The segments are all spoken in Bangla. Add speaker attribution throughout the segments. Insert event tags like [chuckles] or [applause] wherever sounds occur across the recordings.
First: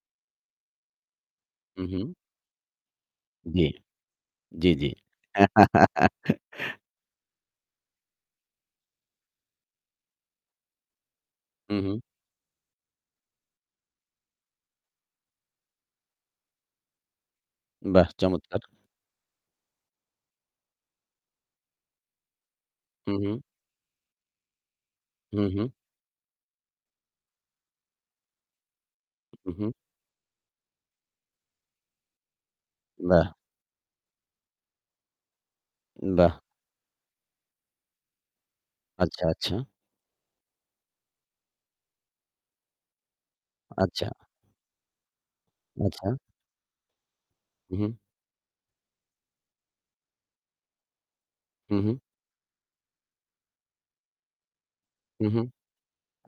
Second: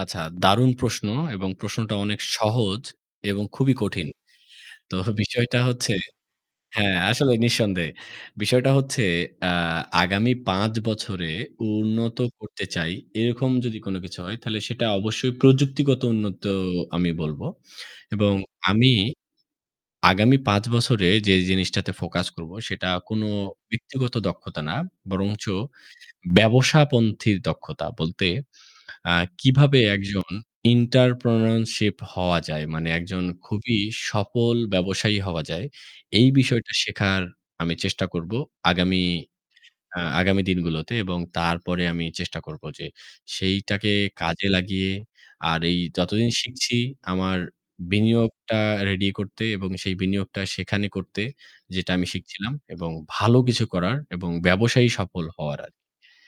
Speaker 1: আচ্ছা, দারুন প্রশ্ন। এবং
Speaker 2: হু,
Speaker 1: প্রশ্নটা
Speaker 2: হু।
Speaker 1: অনেক সহজ এবং
Speaker 2: জি।
Speaker 1: খুবই কঠিন।
Speaker 2: জি, জি।
Speaker 1: তো বিষয়টা হচ্ছে
Speaker 2: [laughs]
Speaker 1: হ্যাঁ, আসলে নিঃসন্দেহে। বিষয়টা হচ্ছে, আ আগামী ৫ বছরে
Speaker 2: হু, হু।
Speaker 1: উন্নত করতে চাই, এরকম যদি কোনো কিছু হয় তাহলে সেটা অবশ্যই প্রযুক্তিগত উন্নত আমি বলবো
Speaker 2: বাহ!
Speaker 1: এবং
Speaker 2: চমৎকার!
Speaker 1: আমি আগামী ৫ বছরে যে জিনিসটাতে focus করবো সেটা
Speaker 2: হু,
Speaker 1: কোনো
Speaker 2: হু।
Speaker 1: ব্যক্তিগত দক্ষতা না।
Speaker 2: হু,
Speaker 1: বরঞ্চ
Speaker 2: হু।
Speaker 1: ব্যবসাপন্থির দক্ষতা বলতে আ
Speaker 2: উহ হু।
Speaker 1: কিভাবে একজন entrepreneurship হওয়া যায়। মানে একজন
Speaker 2: বাহ!
Speaker 1: খুবই সফল ব্যবসায়ী হওয়া যায়। এই
Speaker 2: বাহ!
Speaker 1: বিষয়টা শেখার আমি চেষ্টা করবো আগামী
Speaker 2: আচ্ছা, আচ্ছা।
Speaker 1: অ্যা আগামী দিনগুলোতে এবং তারপরে আমি চেষ্টা করবো যে সেইটাকে
Speaker 2: আচ্ছা।
Speaker 1: কাজে লাগিয়ে আর এই
Speaker 2: আচ্ছা।
Speaker 1: যতদিন শিখছি আমার
Speaker 2: উহুম।
Speaker 1: বিনিয়োগটা ready করতে। এবং সেই বিনিয়োগটা সেখানে করতে
Speaker 2: হু,
Speaker 1: যেটা
Speaker 2: হু।
Speaker 1: আমি শিখছিলাম এবং ভালো কিছু করার এবং ব্যবসায়ী সফল
Speaker 2: হু, হু।
Speaker 1: হওয়ার আগে।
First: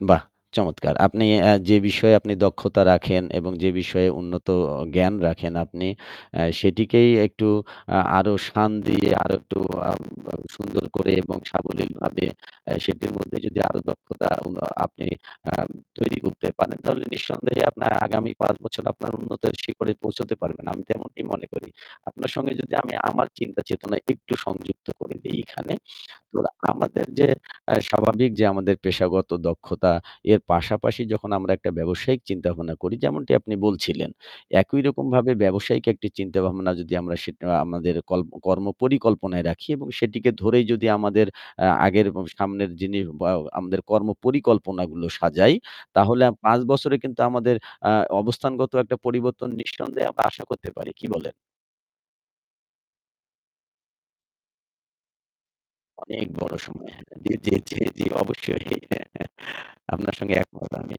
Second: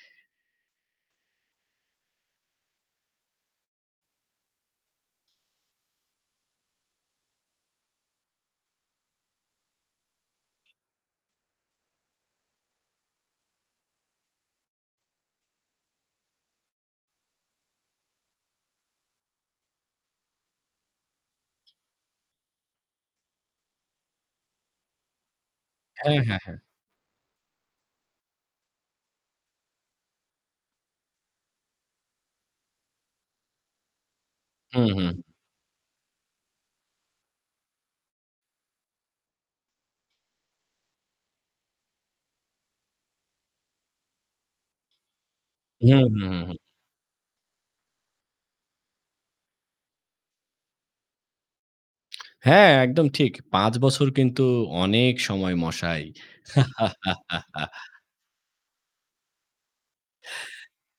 Speaker 2: বাহ! চমৎকার! আপনি আ যে বিষয়ে আপনি দক্ষতা রাখেন এবং যে বিষয়ে উন্নত অ জ্ঞান রাখেন আপনি আ সেটিকেই একটু আ আরো সান দিয়ে, আরো একটু আব আ সুন্দর করে এবং সাবলীলভাবে আ সেটির মধ্যে যদি আরো দক্ষতা উন আপনি আ তৈরি করতে পারেন, তাহলে নিঃসন্দেহে আপনার আগামী ৫ বছর আপনার উন্নতির শিখরে পৌঁছাতে পারবেন, আমি তেমনটি মনে করি। আপনার সঙ্গে যদি আমি আমার চিন্তা চেতনা একটু সংযুক্ত করে দেই এখানে,
Speaker 1: হ্যাঁ,
Speaker 2: তো
Speaker 1: হ্যাঁ, হ্যাঁ।
Speaker 2: আমাদের যে আ স্বাভাবিক যে আমাদের পেশাগত দক্ষতা, এর পাশাপাশি যখন আমরা একটা ব্যবসায়িক চিন্তাভাবনা করি, যেমনটি আপনি বলছিলেন,
Speaker 1: হুম, হুম।
Speaker 2: একইরকমভাবে ব্যবসায়িক একটি চিন্তাভাবনা যদি আমরা সেটা আমাদের কল্প কর্ম পরিকল্পনায় রাখি এবং সেটিকে ধরেই যদি আমাদের অ্যা আগের এবং সামনের যিনি বাও আমাদের কর্ম পরিকল্পনাগুলো সাজাই
Speaker 1: হুম,
Speaker 2: তাহলে
Speaker 1: হুম, হুম, হুম।
Speaker 2: ৫ বছরে কিন্তু আমাদের আ অবস্থানগত একটা পরিবর্তন নিঃসন্দেহে আমরা আশা করতে পারি। কি বলেন?
Speaker 1: হ্যাঁ, একদম ঠিক। ৫ বছর কিন্তু অনেক সময় মশাই।
Speaker 2: অনেক বড় সময় [unintelligible] জি, জি, জি,
Speaker 1: [laughs]
Speaker 2: জি। অবশ্যই। [chuckles] আপনার সঙ্গে একমত আমি।